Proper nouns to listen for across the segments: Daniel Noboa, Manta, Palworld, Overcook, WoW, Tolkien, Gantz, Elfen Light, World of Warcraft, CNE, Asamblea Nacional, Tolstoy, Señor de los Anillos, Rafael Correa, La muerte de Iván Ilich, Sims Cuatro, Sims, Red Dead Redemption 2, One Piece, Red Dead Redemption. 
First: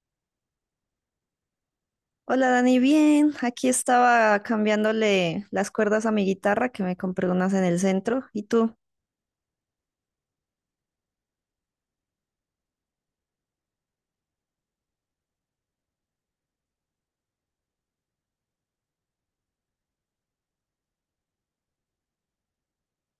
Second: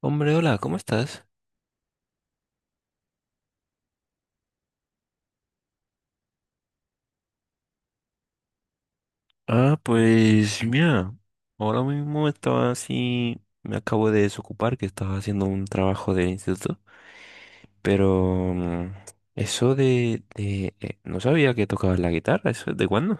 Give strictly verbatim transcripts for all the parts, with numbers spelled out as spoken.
Hombre, hola, ¿cómo estás? Hola Dani, bien. Aquí estaba cambiándole las cuerdas a mi guitarra que me compré unas en el centro. ¿Y tú? Ah, pues mira, ahora mismo estaba así, me acabo de desocupar que estaba haciendo un trabajo del instituto, pero mm, eso de, de eh, no sabía que tocabas la guitarra, ¿eso es de cuándo?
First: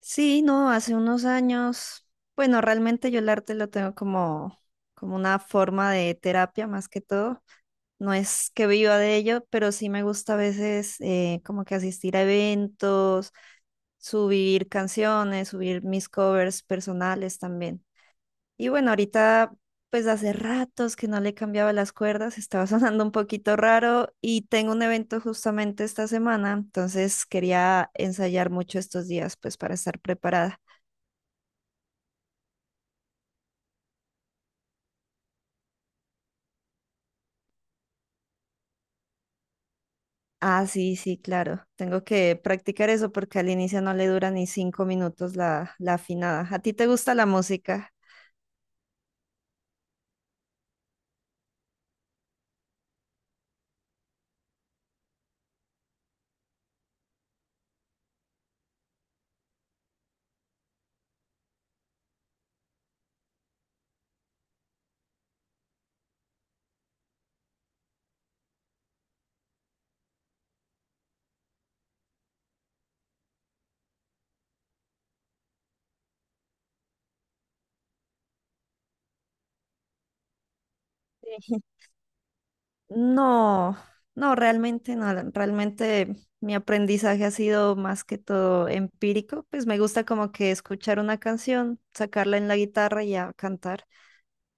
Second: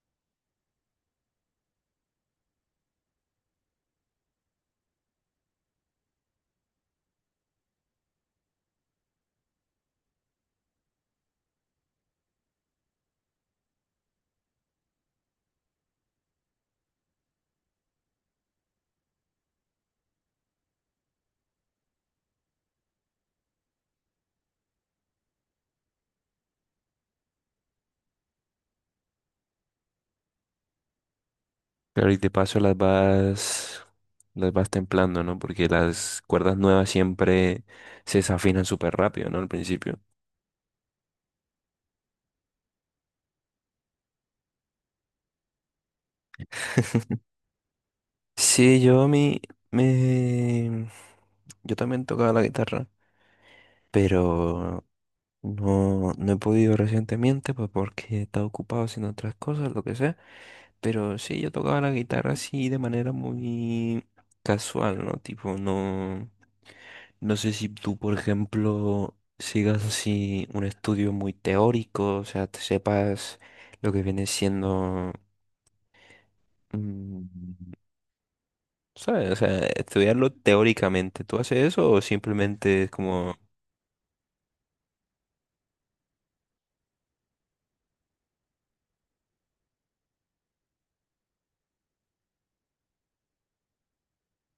Sí, no, hace unos años. Bueno, realmente yo el arte lo tengo como, como una forma de terapia más que todo. No es que viva de ello, pero sí me gusta a veces eh, como que asistir a eventos, subir canciones, subir mis covers personales también. Y bueno, ahorita, pues hace ratos que no le cambiaba las cuerdas, estaba sonando un poquito raro y tengo un evento justamente esta semana, entonces quería ensayar mucho estos días, pues para estar preparada. Claro, y de paso las vas, las vas templando, ¿no? Porque las cuerdas nuevas siempre se desafinan súper rápido, ¿no? Al principio. Ah, sí, sí, claro, tengo que practicar eso porque al inicio no le dura ni cinco minutos la, la afinada. ¿A ti te gusta la música? Sí, yo a mí me... yo también tocaba la guitarra, pero... no, no he podido recientemente, pues porque he estado ocupado haciendo otras cosas, lo que sea. Pero sí, yo tocaba la guitarra así de manera muy casual, ¿no? Tipo, no, no sé si tú, por ejemplo, sigas así un estudio muy teórico, o sea, te sepas lo que viene siendo, mm, ¿sabes? O sea, estudiarlo teóricamente. ¿Tú Sí. haces eso o simplemente es como? No, no, realmente no. Realmente mi aprendizaje ha sido más que todo empírico. Pues me gusta como que escuchar una canción, sacarla en la guitarra y a cantar.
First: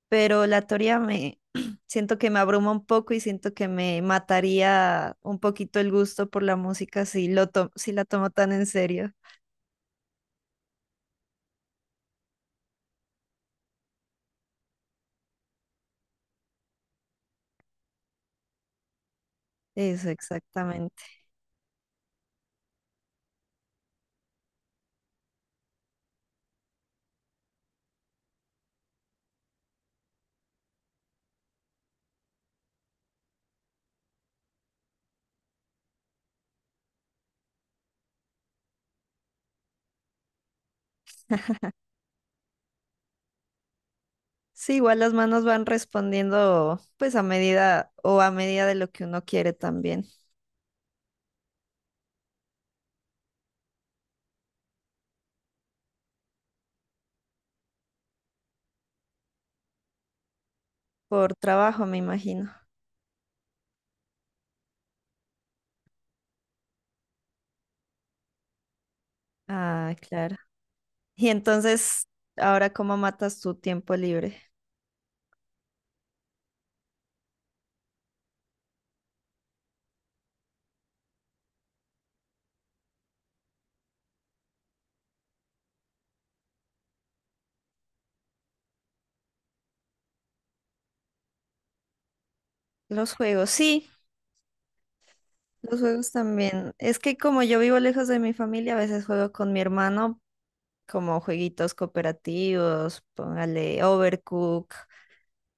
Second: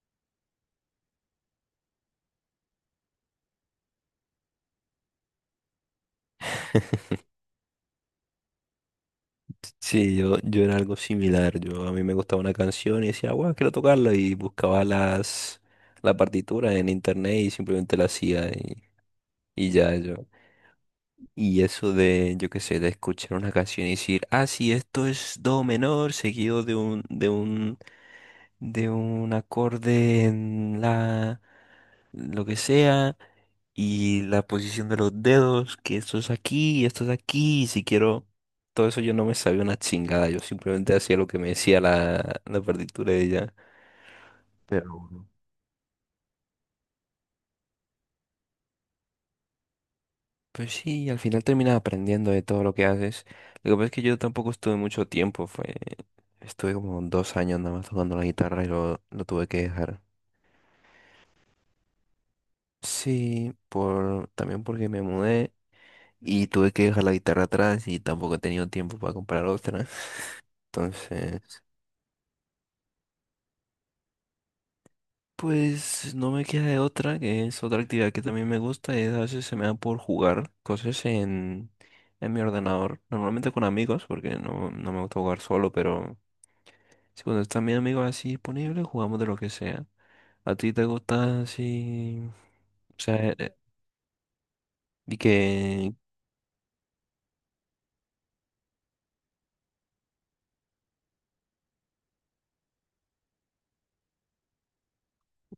Pero la teoría me siento que me abruma un poco y siento que me mataría un poquito el gusto por la música si lo to- si la tomo tan en serio. Sí, yo, yo era algo similar. Yo a mí me gustaba una canción y decía, wow, quiero tocarla. Y buscaba las la partitura en internet y simplemente la hacía y, y ya Eso, yo. exactamente. Y eso de, yo qué sé, de escuchar una canción y decir, ah, sí, esto es do menor, seguido de un, de un, de un acorde en la lo que sea, y la posición de los dedos, que esto es aquí, esto es aquí, y si quiero, todo eso yo no me sabía una chingada, yo simplemente hacía lo que me decía la, la partitura de ella. Sí, Pero igual las bueno, manos van respondiendo pues a medida o a medida de lo que uno quiere también, pues sí, al final terminas aprendiendo de todo lo que haces. Lo que pasa es que yo tampoco estuve mucho tiempo, fue, estuve como dos años nada más tocando la guitarra y lo, lo tuve que dejar. por trabajo, me imagino. Sí, por, también porque me mudé y tuve que dejar la guitarra atrás y tampoco he tenido tiempo para comprar otra. Ah, claro. Y Entonces. entonces, ¿ahora cómo matas tu tiempo libre? Pues no me queda de otra, que es otra actividad que también me gusta, y a veces se me da por jugar cosas en, en mi ordenador, normalmente con amigos, porque no, no me gusta jugar solo, pero si cuando están mis amigos así disponibles, jugamos de lo que sea. ¿A ti te gusta así? O Los sea, juegos, eh, sí, y los que. juegos también. Es que como yo vivo lejos de mi familia, a veces juego con mi hermano como jueguitos cooperativos, póngale Overcook.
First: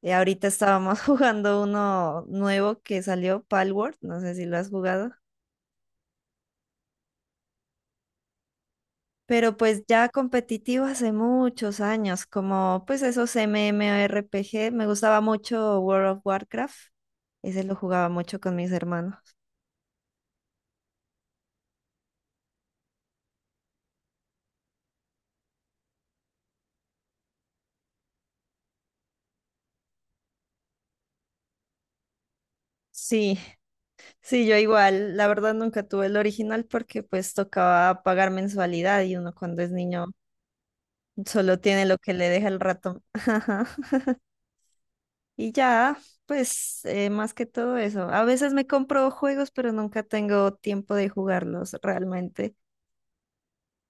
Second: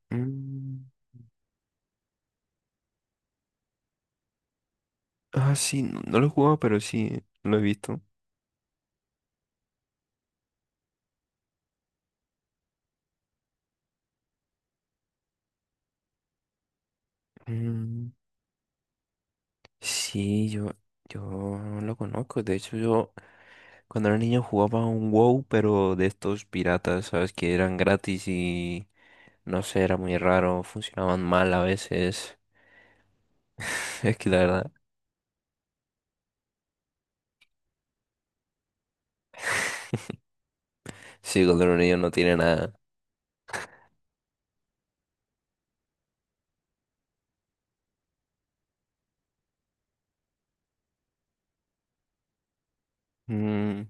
Y ahorita mm, estábamos jugando uno nuevo que salió, Palworld, no sé si lo has jugado. ah, sí, no, no lo he jugado, pero sí, lo he visto. Pero pues ya competitivo hace muchos años, como pues esos MMORPG, me gustaba mucho World of Warcraft, ese lo jugaba Mm, mucho con mis hermanos. sí, yo, yo lo conozco, de hecho yo. Cuando era niño jugaba un WoW, pero de estos piratas, ¿sabes? Que eran gratis y no sé, era muy raro, funcionaban mal a veces. Sí, Es que la sí, yo verdad, igual, la verdad nunca tuve el original porque pues tocaba pagar mensualidad y uno cuando es niño sí, solo cuando era tiene niño lo no que le tiene deja el nada. ratón. Ajá. Y ya, pues eh, más que todo eso, a veces me compro juegos pero nunca tengo tiempo de jugarlos realmente. Mm,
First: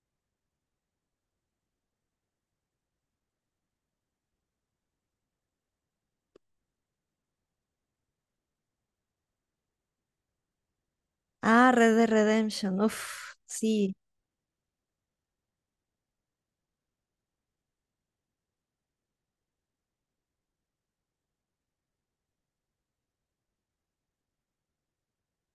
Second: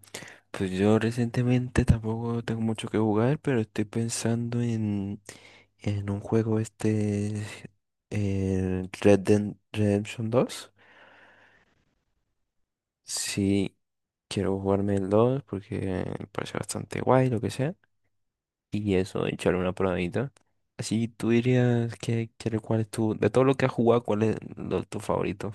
pues yo recientemente tampoco tengo mucho que jugar, pero estoy pensando en, en un juego este, el Red Dead Redemption dos. Ah, Red Dead Redemption, uff, Sí, sí. quiero jugarme el dos porque me parece bastante guay, lo que sea. Y eso, echarle una probadita. Así tú dirías que, que- cuál es tu, de todo lo que has jugado, cuál es lo- tu favorito.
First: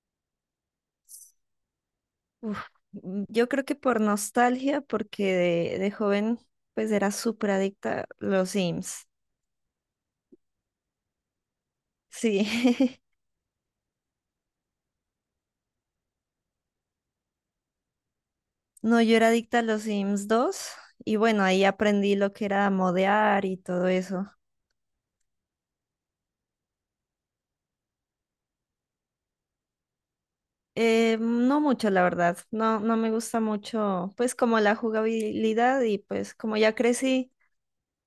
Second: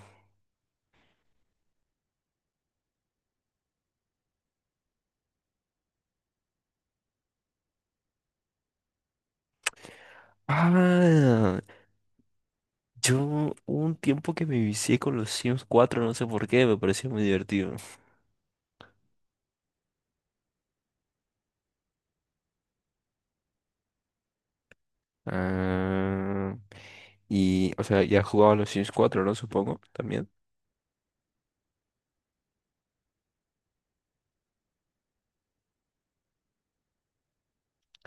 Uf, mm, yo creo que por nostalgia, porque de, de joven pues era súper adicta a los Sims. Ah, Sí, yo hubo un tiempo que me vicié con los Sims cuatro, no sé por qué, me pareció muy divertido. no, yo era adicta a los Sims dos y bueno, ahí aprendí lo que era modear y todo eso. Ah, y, o sea, ya has jugado a los Sims cuatro, ¿no? Supongo, también. Eh, no mucho, la verdad, no, no me gusta mucho pues como la jugabilidad y pues como ya crecí,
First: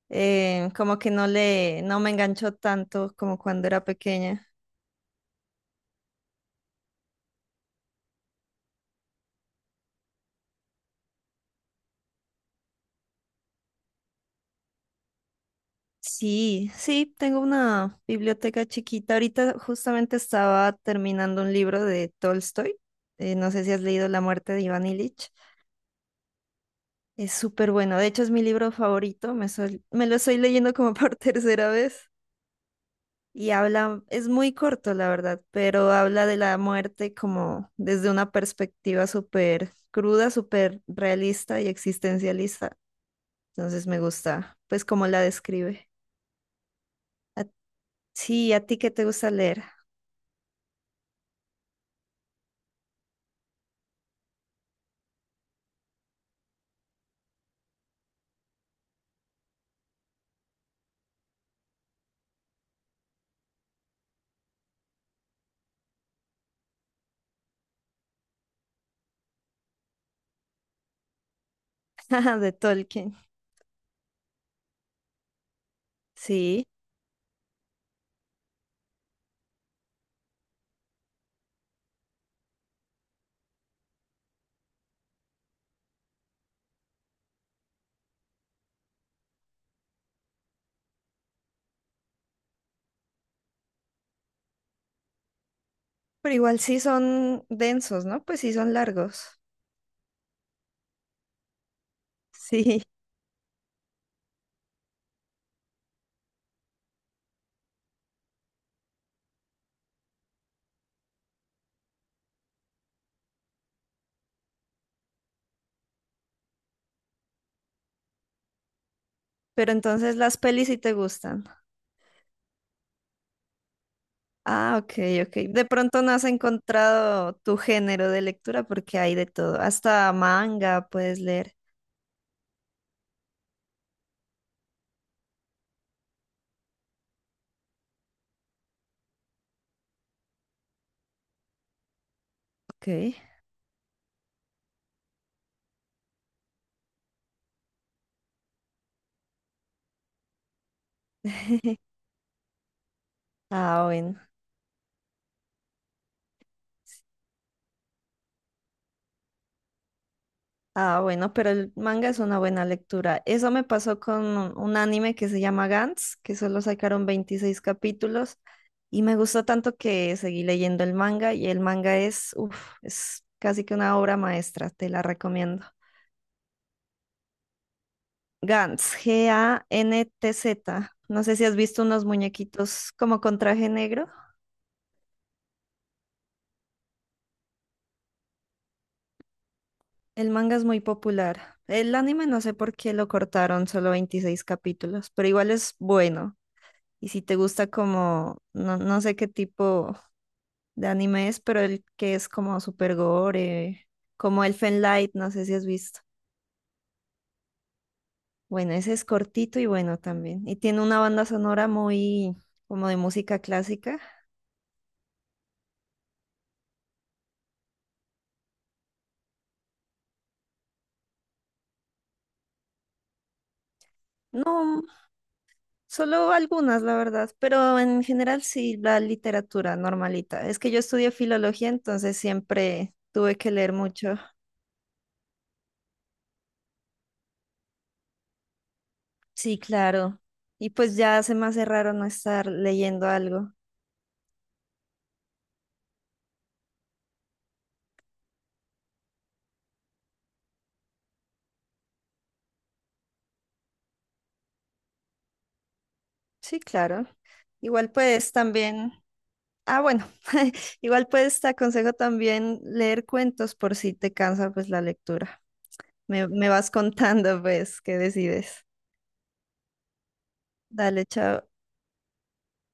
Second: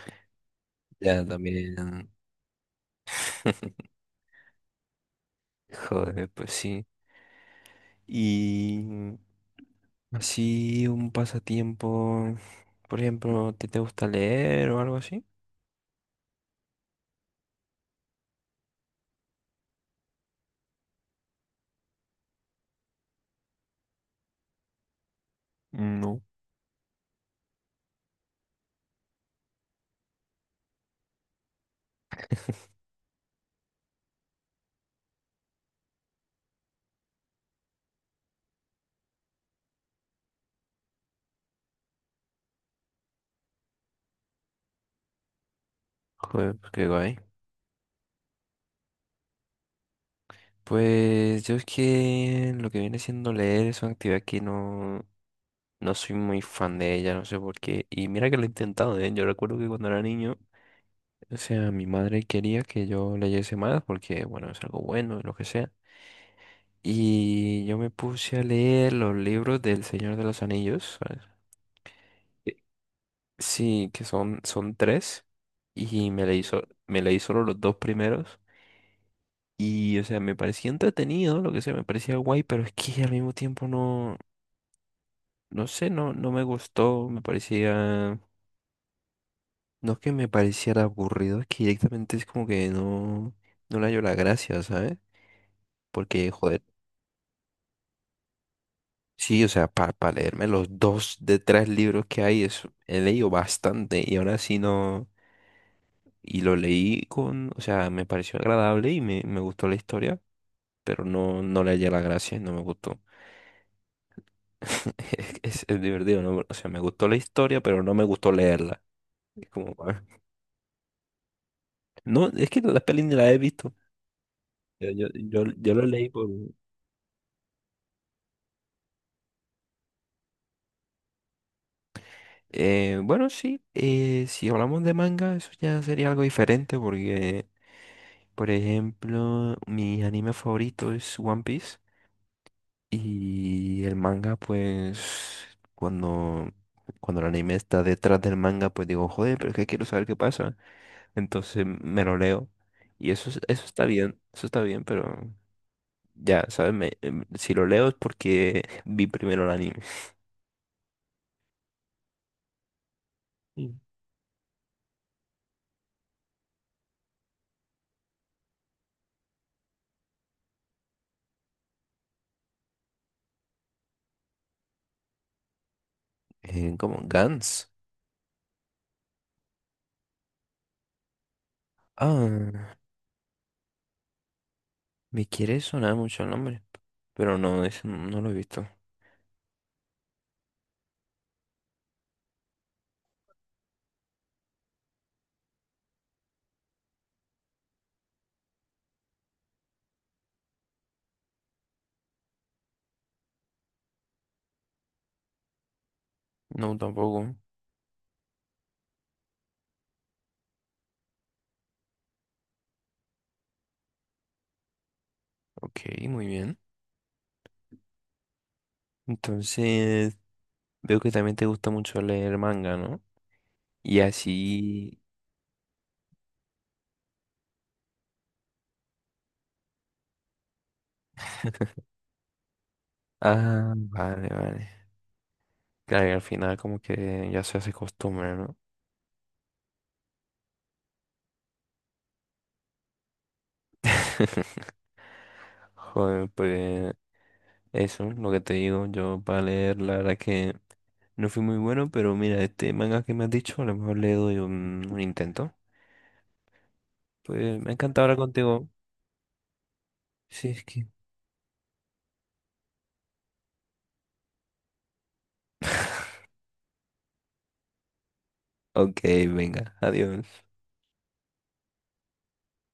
eh, como que Ya no le, no también. me enganchó tanto como cuando era pequeña. Joder, pues sí. Y así un pasatiempo, por ejemplo, ¿te, te gusta leer o algo así? Sí, sí, tengo una biblioteca chiquita. Ahorita justamente estaba terminando un libro de Tolstoy. Eh, no sé si has leído La muerte de Iván Ilich. No. Es súper bueno. De hecho, es mi libro favorito. Me, sol- me lo estoy leyendo como por tercera vez. Y habla, es muy corto, la verdad, pero habla de la muerte como desde una perspectiva súper cruda, súper realista y existencialista. Entonces me gusta, pues, cómo la describe. Joder, pues qué guay. A- sí, ¿a ti qué te gusta leer? Pues yo es que lo que viene siendo leer es una actividad que no, no soy muy fan de ella, no sé por qué. Y mira que lo he intentado, ¿eh? Yo recuerdo que cuando era niño, o sea, mi madre quería que yo leyese más porque, bueno, es algo bueno y lo que sea. Y yo me puse a leer los libros del Señor de los Anillos, ¿sabes? De Eh, Tolkien. Sí, que son, son tres. Y me leí, so- Sí, me leí solo los dos primeros. Y, o sea, me parecía entretenido, lo que sea, me parecía guay, pero es que al mismo tiempo no, no sé, no, no me gustó, me parecía, no es que me pareciera aburrido, es que directamente es como que no, no le hallo la gracia, ¿sabes? Porque, pero igual joder, sí son densos, ¿no? Pues sí son largos. sí, o sea, para leerme los dos de tres libros que hay, es, Sí, he leído bastante y ahora sí no, y lo leí con, o sea, me pareció agradable y me, me gustó la historia, pero no, no le hallé la gracia, no me gustó. Es, es divertido, ¿no? O sea, me gustó la historia, pero no me gustó leerla. Es pero como, ah, entonces las pelis sí te gustan. no, es que la peli ni la he visto. Ah, Yo, ok, yo, ok. yo, De yo lo pronto leí no has por. encontrado tu género de lectura porque hay de todo. Hasta manga puedes leer. Eh, bueno, sí, eh, si hablamos de manga, eso ya sería algo diferente porque, por ejemplo, mi anime favorito es One Piece Ok. y el manga, pues, cuando, cuando el anime está detrás del manga, pues digo, joder, pero es que quiero saber qué pasa. Entonces me lo leo. Y eso, es- eso está Ah, bien, bueno. eso está bien, pero ya, ¿sabes? Me- em, si lo leo es porque vi primero el anime. Ah, bueno, pero el manga es una buena lectura. Eso me Sí. pasó con un un anime que se llama Gantz, que solo sacaron veintiséis capítulos y me gustó tanto que seguí leyendo el manga y el manga es, uf, es casi que una obra maestra, te la recomiendo. Eh, como Gans. Gantz, G A N T Z. No sé si has visto unos Ah, muñequitos como con traje negro. me quiere sonar mucho el nombre. Pero no, es, no no lo he visto. El manga es muy popular. El anime no sé por qué lo cortaron, solo veintiséis capítulos, pero igual es bueno. Y si te gusta como, no, no sé qué tipo de anime es, pero el que es como super gore, como Elfen Light, no sé si has visto. No, tampoco. Bueno, ese es cortito y bueno también. Y tiene una banda sonora muy como de música clásica. Ok, muy bien. Entonces, veo que también te gusta mucho leer manga, ¿no? Y No, así. solo algunas, la verdad, pero en general sí la literatura normalita. Es que yo estudié filología, entonces siempre tuve que leer Ah, mucho. vale, vale. Claro, y al final como que ya se hace costumbre, ¿no? Sí, claro. Y pues ya se me hace raro no estar leyendo algo. Joder, pues. Eso, lo que te digo, yo para leer, la verdad que no fui muy bueno, pero mira, este manga que me has dicho, a lo mejor le doy un, un intento. Sí, claro. Pues me Igual encanta hablar pues contigo. también, ah bueno, Sí, es que. igual pues te aconsejo también leer cuentos por si te cansa pues la lectura. Me, me vas contando pues qué decides. Ok, venga, adiós. Dale, chao.